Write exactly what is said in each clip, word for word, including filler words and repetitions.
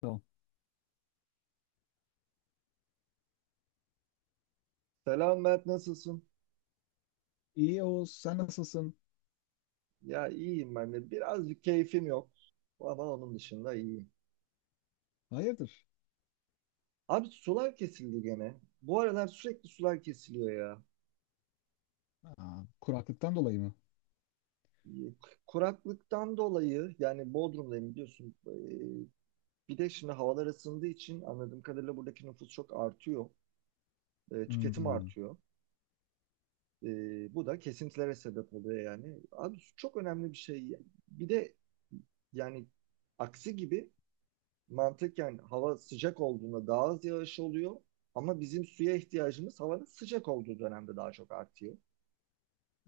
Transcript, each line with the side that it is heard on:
left: Tamam.
right: Selam Mert, nasılsın?
left: İyi Oğuz, sen nasılsın?
right: Ya iyiyim ben de. Birazcık keyfim yok. Ama onun dışında iyiyim.
left: Hayırdır?
right: Abi sular kesildi gene. Bu aralar sürekli sular kesiliyor ya.
left: Aa, kuraklıktan dolayı mı?
right: Ee, Kuraklıktan dolayı yani Bodrum'dayım biliyorsun. Ee, Bir de şimdi havalar ısındığı için anladığım kadarıyla buradaki nüfus çok artıyor. Ee, Tüketim
left: Hmm.
right: artıyor. Ee, Bu da kesintilere sebep oluyor yani. Abi su çok önemli bir şey. Bir de yani aksi gibi mantıken hava sıcak olduğunda daha az yağış oluyor. Ama bizim suya ihtiyacımız havanın sıcak olduğu dönemde daha çok artıyor.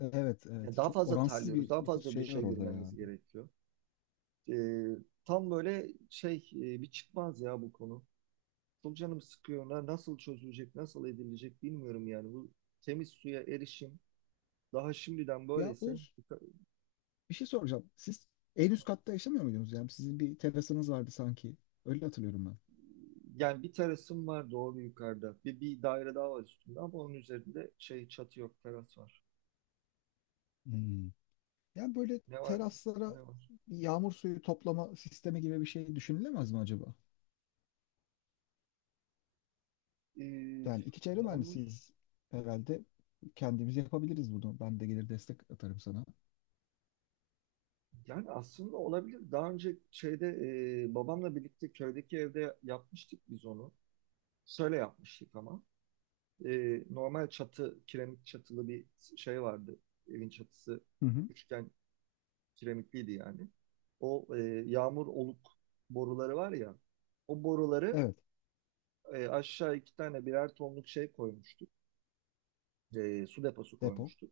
left: Evet,
right: Ya
left: evet.
right: daha
left: Çok
right: fazla
left: oransız
right: terliyoruz,
left: bir
right: daha
left: nüfus
right: fazla
left: şeyi
right: duşa
left: var orada ya.
right: girmemiz gerekiyor. Ee, tam böyle şey e, bir çıkmaz ya bu konu. Çok canım sıkıyor. Na- Nasıl çözülecek, nasıl edilecek bilmiyorum yani. Bu temiz suya erişim daha şimdiden
left: Ya
right: böyleyse
left: Oğuz,
right: yuka-
left: bir şey soracağım. Siz en üst katta yaşamıyor muydunuz? Yani sizin bir terasınız vardı sanki. Öyle hatırlıyorum ben.
right: yani bir terasım var doğru yukarıda. Bir, bir daire daha var üstünde ama onun üzerinde şey çatı yok, teras var.
left: Hmm. Yani böyle
right: Ne var?
left: teraslara
right: Ne var?
left: yağmur suyu toplama sistemi gibi bir şey düşünülemez mi acaba?
right: Ee,
left: Yani iki çevre
right: Yalnız
left: mühendisiyiz herhalde. Kendimiz yapabiliriz bunu. Ben de gelir destek atarım sana.
right: yani aslında olabilir. Daha önce şeyde e, babamla birlikte köydeki evde yapmıştık biz onu. Şöyle yapmıştık ama. Ee, normal çatı, kiremit çatılı bir şey vardı. Evin çatısı
left: Hı hı.
right: üçgen kiremitliydi yani. O e, yağmur oluk boruları var ya. O boruları
left: Evet,
right: e, aşağı iki tane birer tonluk şey koymuştuk. E, su deposu
left: depo.
right: koymuştuk.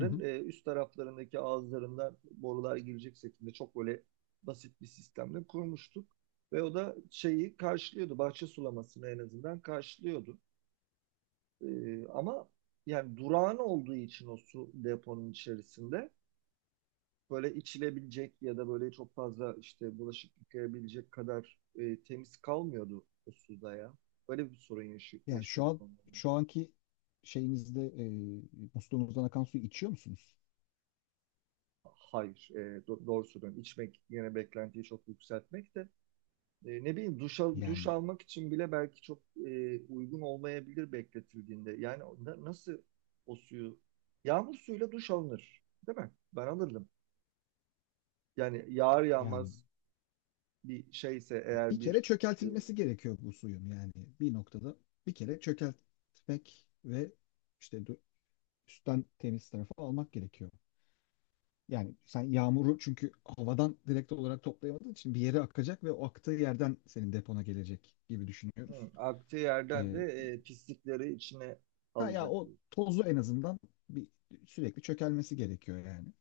left: Hı hı.
right: e, üst taraflarındaki ağızlarından borular girecek şekilde çok böyle basit bir sistemle kurmuştuk. Ve o da şeyi karşılıyordu. Bahçe sulamasını en azından karşılıyordu. E, ama yani durağan olduğu için o su deponun içerisinde böyle içilebilecek ya da böyle çok fazla işte bulaşık yıkayabilecek kadar e, temiz kalmıyordu o suda ya. Böyle bir sorun yaşı-
left: Yani şu
right: yaşıyorduk
left: an
right: onların.
left: şu anki şeyinizde e, musluğunuzdan akan suyu içiyor musunuz?
right: Hayır, e, do- doğru söylüyorum. İçmek yine beklentiyi çok yükseltmek de... E, ne bileyim duş, al- duş
left: Yani
right: almak için bile belki çok e, uygun olmayabilir bekletildiğinde. Yani na- nasıl o suyu? Yağmur suyuyla duş alınır, değil mi? Ben alırdım. Yani yağar
left: yani
right: yağmaz bir şeyse eğer
left: bir kere
right: bir... e,
left: çökeltilmesi gerekiyor bu suyun yani bir noktada bir kere çökeltmek ve işte dö- üstten temiz tarafı almak gerekiyor. Yani sen yağmuru, çünkü havadan direkt olarak toplayamadığın için bir yere akacak ve o aktığı yerden senin depona gelecek gibi düşünüyoruz.
right: hı, aktığı yerden de
left: E,
right: e, pislikleri içine
left: ha ya,
right: alacak
left: o
right: diye.
left: tozu en azından bir sürekli çökelmesi gerekiyor yani.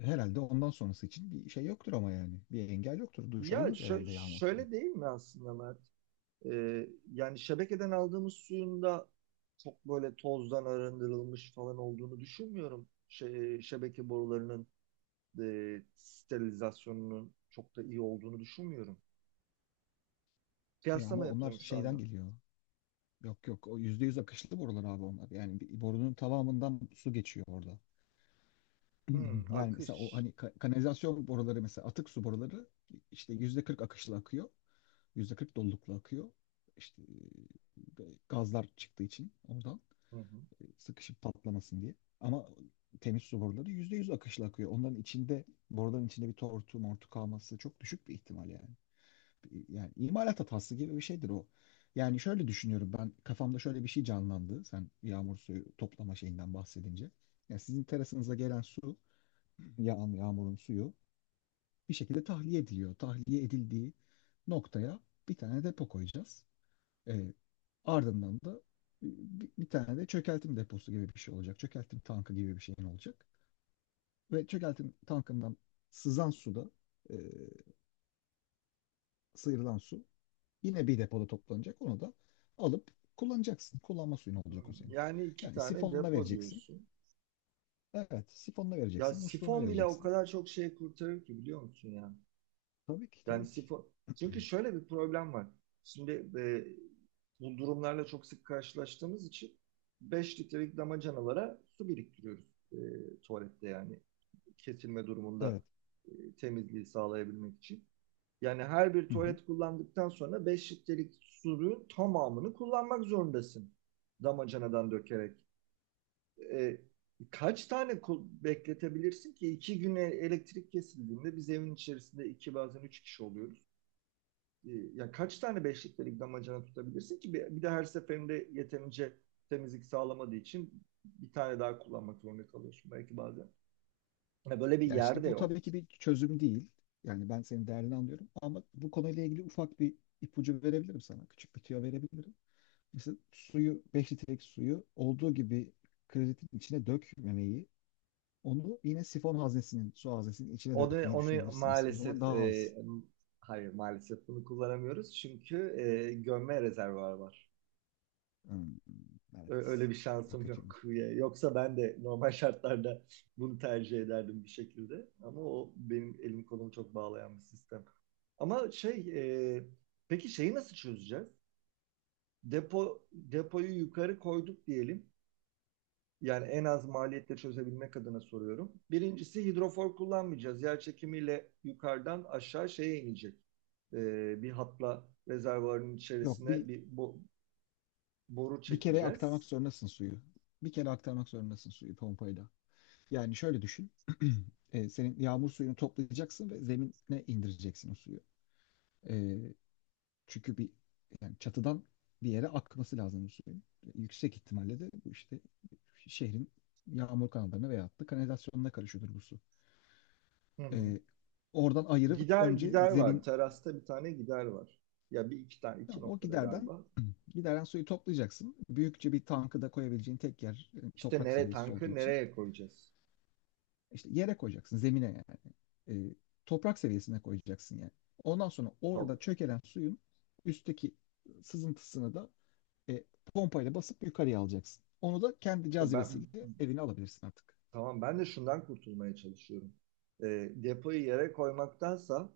left: Herhalde ondan sonrası için bir şey yoktur ama yani. Bir engel yoktur. Duş
right: Ya
left: alınır
right: şö-
left: herhalde yağma suyuyla.
right: şöyle değil mi aslında Mert? E, Yani şebekeden aldığımız suyun da çok böyle tozdan arındırılmış falan olduğunu düşünmüyorum. Şey, şebeke borularının e, sterilizasyonunun çok da iyi olduğunu düşünmüyorum.
left: E, ama
right: Kıyaslama
left: onlar
right: yapıyorum şu
left: şeyden
right: anda.
left: geliyor. Yok, yok, o yüzde yüz akışlı borular abi onlar. Yani bir- borunun tamamından su geçiyor orada.
right: Hmm,
left: Yani mesela o
right: akış.
left: hani ka- kanalizasyon boruları, mesela atık su boruları işte yüzde kırk akışlı akıyor. Yüzde kırk dolulukla akıyor. İşte e, gazlar çıktığı için oradan,
right: Hı hı.
left: sıkışıp patlamasın diye. Ama temiz su boruları yüzde yüz akışla akıyor. Onların içinde, boruların içinde bir tortu mortu kalması çok düşük bir ihtimal yani. Yani imalat hatası gibi bir şeydir o. Yani şöyle düşünüyorum, ben kafamda şöyle bir şey canlandı. Sen yağmur suyu toplama şeyinden bahsedince. Yani sizin terasınıza gelen su, yağan yağmurun suyu bir şekilde tahliye ediliyor. Tahliye edildiği noktaya bir tane depo koyacağız. E, ardından da bir, bir tane de çökeltim deposu gibi bir şey olacak. Çökeltim tankı gibi bir şeyin olacak. Ve çökeltim tankından sızan suda, e, sıyrılan su yine bir depoda toplanacak. Onu da alıp kullanacaksın. Kullanma suyun
right: Hmm.
left: olacak o senin.
right: Yani iki
left: Yani
right: tane
left: sifonla
right: depo
left: vereceksin.
right: diyorsun.
left: Evet, sifonla
right: Ya
left: vereceksin, musluğuna
right: sifon bile o
left: vereceksin.
right: kadar çok şey kurtarır ki biliyor musun yani?
left: Tabii ki,
right: Yani
left: tabii ki.
right: sifon. Çünkü şöyle bir problem var. Şimdi e, bu durumlarla çok sık karşılaştığımız için beş litrelik damacanalara su biriktiriyoruz, e, tuvalette yani kesilme durumunda
left: Evet.
right: e, temizliği sağlayabilmek için. Yani her bir
left: Hı hı.
right: tuvalet kullandıktan sonra beş litrelik suyun tamamını kullanmak zorundasın. Damacanadan dökerek. E, kaç tane bekletebilirsin ki? iki güne elektrik kesildiğinde biz evin içerisinde iki bazen üç kişi oluyoruz. E, ya kaç tane beş litrelik damacana tutabilirsin ki? Bir, de her seferinde yeterince temizlik sağlamadığı için bir tane daha kullanmak zorunda kalıyorsun belki bazen. Ya böyle bir
left: Yani
right: yer
left: şimdi
right: de
left: bu tabii
right: yok.
left: ki bir çözüm değil. Yani ben senin derdini anlıyorum ama bu konuyla ilgili ufak bir ipucu verebilirim sana. Küçük bir tüyo verebilirim. Mesela suyu, beş litrelik suyu olduğu gibi kredetin içine dökmemeyi, onu yine sifon haznesinin, su haznesinin içine
right: Onu,
left: dökmeyi
right: onu
left: düşünebilirsiniz. O zaman
right: maalesef
left: daha
right: e,
left: az.
right: hayır maalesef bunu kullanamıyoruz çünkü e, gömme rezervuar var.
left: Hmm,
right: Ö-
left: evet.
right: Öyle bir
left: O
right: şansım yok.
left: kötüymüş.
right: Ya- Yoksa ben de normal şartlarda bunu tercih ederdim bir şekilde. Ama o benim elim kolumu çok bağlayan bir sistem. Ama şey e, peki şeyi nasıl çözeceğiz? Depo depoyu yukarı koyduk diyelim. Yani en az maliyetle çözebilmek adına soruyorum. Birincisi hidrofor kullanmayacağız. Yer çekimiyle yukarıdan aşağı şeye inecek. Ee, bir hatla rezervuarın
left: Yok, bir
right: içerisine bir bo- boru
left: bir kere aktarmak
right: çekeceğiz.
left: zorundasın suyu. Bir kere aktarmak zorundasın suyu pompayla. Yani şöyle düşün. E, senin yağmur suyunu toplayacaksın ve zemine indireceksin o suyu. E, Çünkü bir, yani çatıdan bir yere akması lazım bu suyun. Yüksek ihtimalle de bu işte şehrin yağmur kanallarına veyahut da kanalizasyonuna karışıyordur bu su.
right: Hı hı.
left: Ee, oradan ayırıp
right: Gider
left: önce
right: gider var.
left: zemin,
right: Terasta bir tane gider var. Ya bir iki tane iki
left: tamam, o
right: noktada
left: giderden
right: galiba.
left: gideren suyu toplayacaksın. Büyükçe bir tankı da koyabileceğin tek yer e,
right: İşte
left: toprak
right: nereye
left: seviyesi olduğu
right: tankı
left: için
right: nereye koyacağız?
left: işte yere koyacaksın, zemine yani. Ee, toprak seviyesine koyacaksın yani. Ondan sonra
right: Top.
left: orada çökelen suyun üstteki sızıntısını da E, pompayla basıp yukarıya alacaksın. Onu da kendi
right: İşte ben
left: cazibesiyle evine alabilirsin artık.
right: tamam ben de şundan kurtulmaya çalışıyorum. Ee, depoyu yere koymaktansa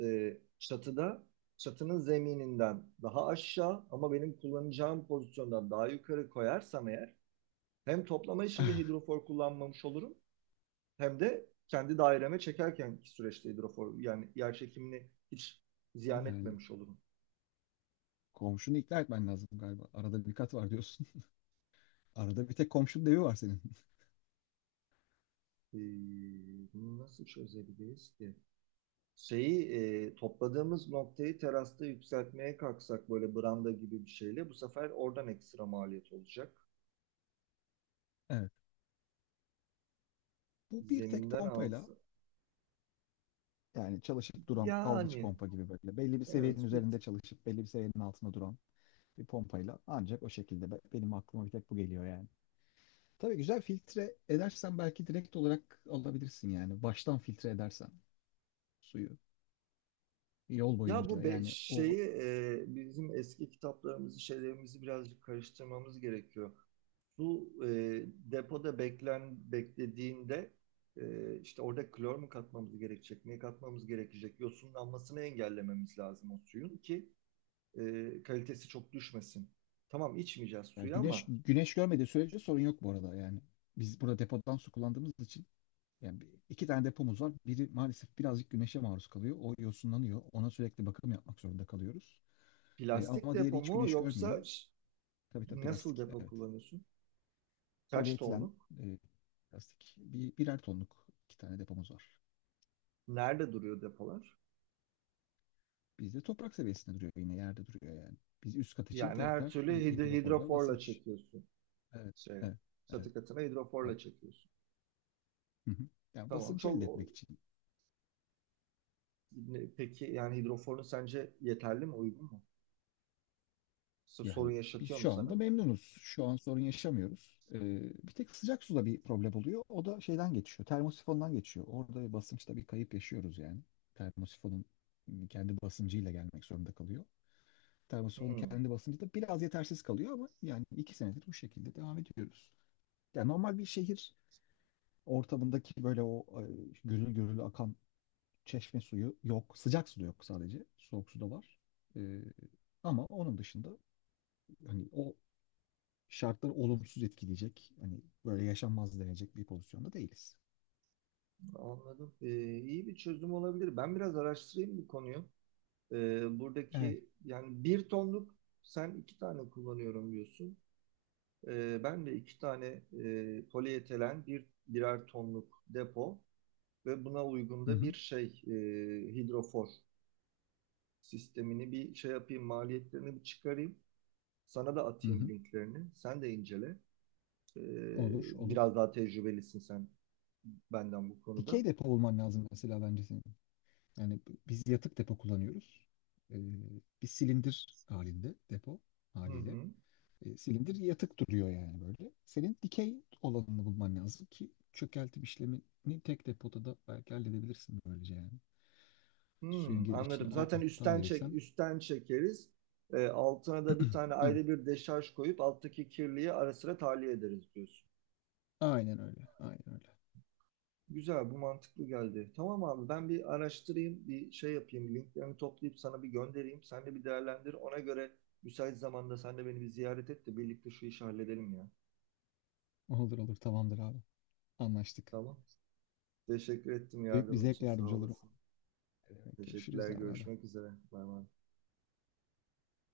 right: e, çatıda çatının zemininden daha aşağı ama benim kullanacağım pozisyondan daha yukarı koyarsam eğer hem toplama işinde hidrofor kullanmamış olurum hem de kendi daireme çekerkenki süreçte hidrofor yani yer çekimini hiç ziyan
left: Yani
right: etmemiş olurum.
left: komşunu ikna etmen lazım galiba. Arada bir kat var diyorsun. Arada bir tek komşunun evi var senin.
right: Ee, bunu nasıl çözebiliriz ki? Şeyi e, topladığımız noktayı terasta yükseltmeye kalksak böyle branda gibi bir şeyle bu sefer oradan ekstra maliyet olacak.
left: Evet. Bu bir tek
right: Zeminden
left: pompayla,
right: alsa.
left: yani çalışıp duran dalgıç
right: Yani
left: pompa gibi, böyle belli bir seviyenin
right: Evet. bir-
left: üzerinde çalışıp belli bir seviyenin altında duran bir pompayla ancak, o şekilde Be- benim aklıma bir tek bu geliyor yani. Tabii güzel filtre edersen belki direkt olarak alabilirsin yani. Baştan filtre edersen suyu, yol
right: Ya bu
left: boyunca
right: be-
left: yani o.
right: şeyi e, bizim eski kitaplarımızı, şeylerimizi birazcık karıştırmamız gerekiyor. Su e, depoda beklen beklediğinde e, işte orada klor mu katmamız gerekecek, ne katmamız gerekecek, yosunlanmasını engellememiz lazım o suyun ki e, kalitesi çok düşmesin. Tamam içmeyeceğiz
left: Yani
right: suyu
left: güneş
right: ama
left: güneş görmediği sürece sorun yok bu arada yani. Biz burada depodan su kullandığımız için, yani bir- iki tane depomuz var. Biri maalesef birazcık güneşe maruz kalıyor. O yosunlanıyor. Ona sürekli bakım yapmak zorunda kalıyoruz. E,
right: plastik
left: ama
right: depo
left: diğeri hiç
right: mu
left: güneş
right: yoksa
left: görmüyor.
right: ş-
left: Tabii tabii,
right: nasıl
left: plastik.
right: depo
left: Evet.
right: kullanıyorsun? Kaç
left: Polietilen
right: tonluk?
left: e, plastik. Bir, birer tonluk iki tane depomuz var.
right: Nerede duruyor depolar?
left: Bizde toprak seviyesinde duruyor, yine yerde duruyor yani. Biz üst kat için
right: Yani her
left: tekrar
right: türlü
left: bir
right: hid-
left: hidroforla
right: hidroforla
left: basınç.
right: çekiyorsun.
left: Evet,
right: Şey,
left: evet, evet,
right: Çatı katına
left: evet.
right: hidroforla çekiyorsun.
left: Hı hı. Yani
right: Tamam.
left: basınç
right: Çok
left: elde etmek için.
right: ne- peki yani hidroforun sence yeterli mi, uygun mu? S- Sorun
left: Yani biz
right: yaşatıyor mu
left: şu anda
right: sana?
left: memnunuz. Şu an sorun yaşamıyoruz. Ee, bir tek sıcak suda bir problem oluyor. O da şeyden geçiyor. Termosifondan geçiyor. Orada bir basınçta bir kayıp yaşıyoruz yani. Termosifonun kendi basıncıyla gelmek zorunda kalıyor. Termosifonun
right: Hmm,
left: kendi basıncı da biraz yetersiz kalıyor ama yani iki senedir bu şekilde devam ediyoruz. Yani normal bir şehir ortamındaki böyle o e, gürül gürül akan çeşme suyu yok. Sıcak su da yok sadece. Soğuk su da var. Ee, ama onun dışında hani o şartlar olumsuz etkileyecek. Hani böyle yaşanmaz denecek bir pozisyonda değiliz.
right: anladım. Ee, iyi bir çözüm olabilir. Ben biraz araştırayım bu konuyu. Ee,
left: Evet.
right: buradaki yani bir tonluk sen iki tane kullanıyorum diyorsun. Ee, ben de iki tane e, polietilen bir birer tonluk depo ve buna uygun
left: Hı
right: da bir
left: hı.
right: şey e, hidrofor sistemini bir şey yapayım, maliyetlerini bir çıkarayım. Sana da
left: Hı
right: atayım
left: hı.
right: linklerini. Sen de incele. Ee,
left: Olur, olur.
right: biraz daha tecrübelisin sen benden bu konuda.
left: Dikey depo olman lazım mesela bence senin. Yani b- biz yatık depo kullanıyoruz. Ee, bir silindir halinde depo
right: Hı
left: haliyle.
right: hı.
left: Ee, silindir yatık duruyor yani, böyle. Senin dikey olanını bulman lazım ki çökeltim işlemini tek depoda da belki halledebilirsin böylece yani. Suyun
right: Hmm,
left: girişini
right: anladım. Zaten
left: alttan
right: üstten çek
left: verirsen.
right: üstten çekeriz. Ee, altına da bir tane
left: Evet.
right: ayrı bir deşarj koyup alttaki kirliyi ara sıra tahliye ederiz diyorsun.
left: Aynen öyle. Aynen öyle.
right: Güzel, bu mantıklı geldi. Tamam abi, ben bir araştırayım, bir şey yapayım, linklerini toplayıp sana bir göndereyim. Sen de bir değerlendir. Ona göre müsait zamanda sen de beni bir ziyaret et de birlikte şu işi halledelim ya.
left: Olur olur, tamamdır abi. Anlaştık.
right: Tamam. Teşekkür ettim
left: Büyük bir
right: yardımın için,
left: zevkle
right: sağ
left: yardımcı olurum.
right: olasın.
left: Ne demek. Görüşürüz
right: Teşekkürler,
left: abi. Abi.
right: görüşmek üzere. Bay bay.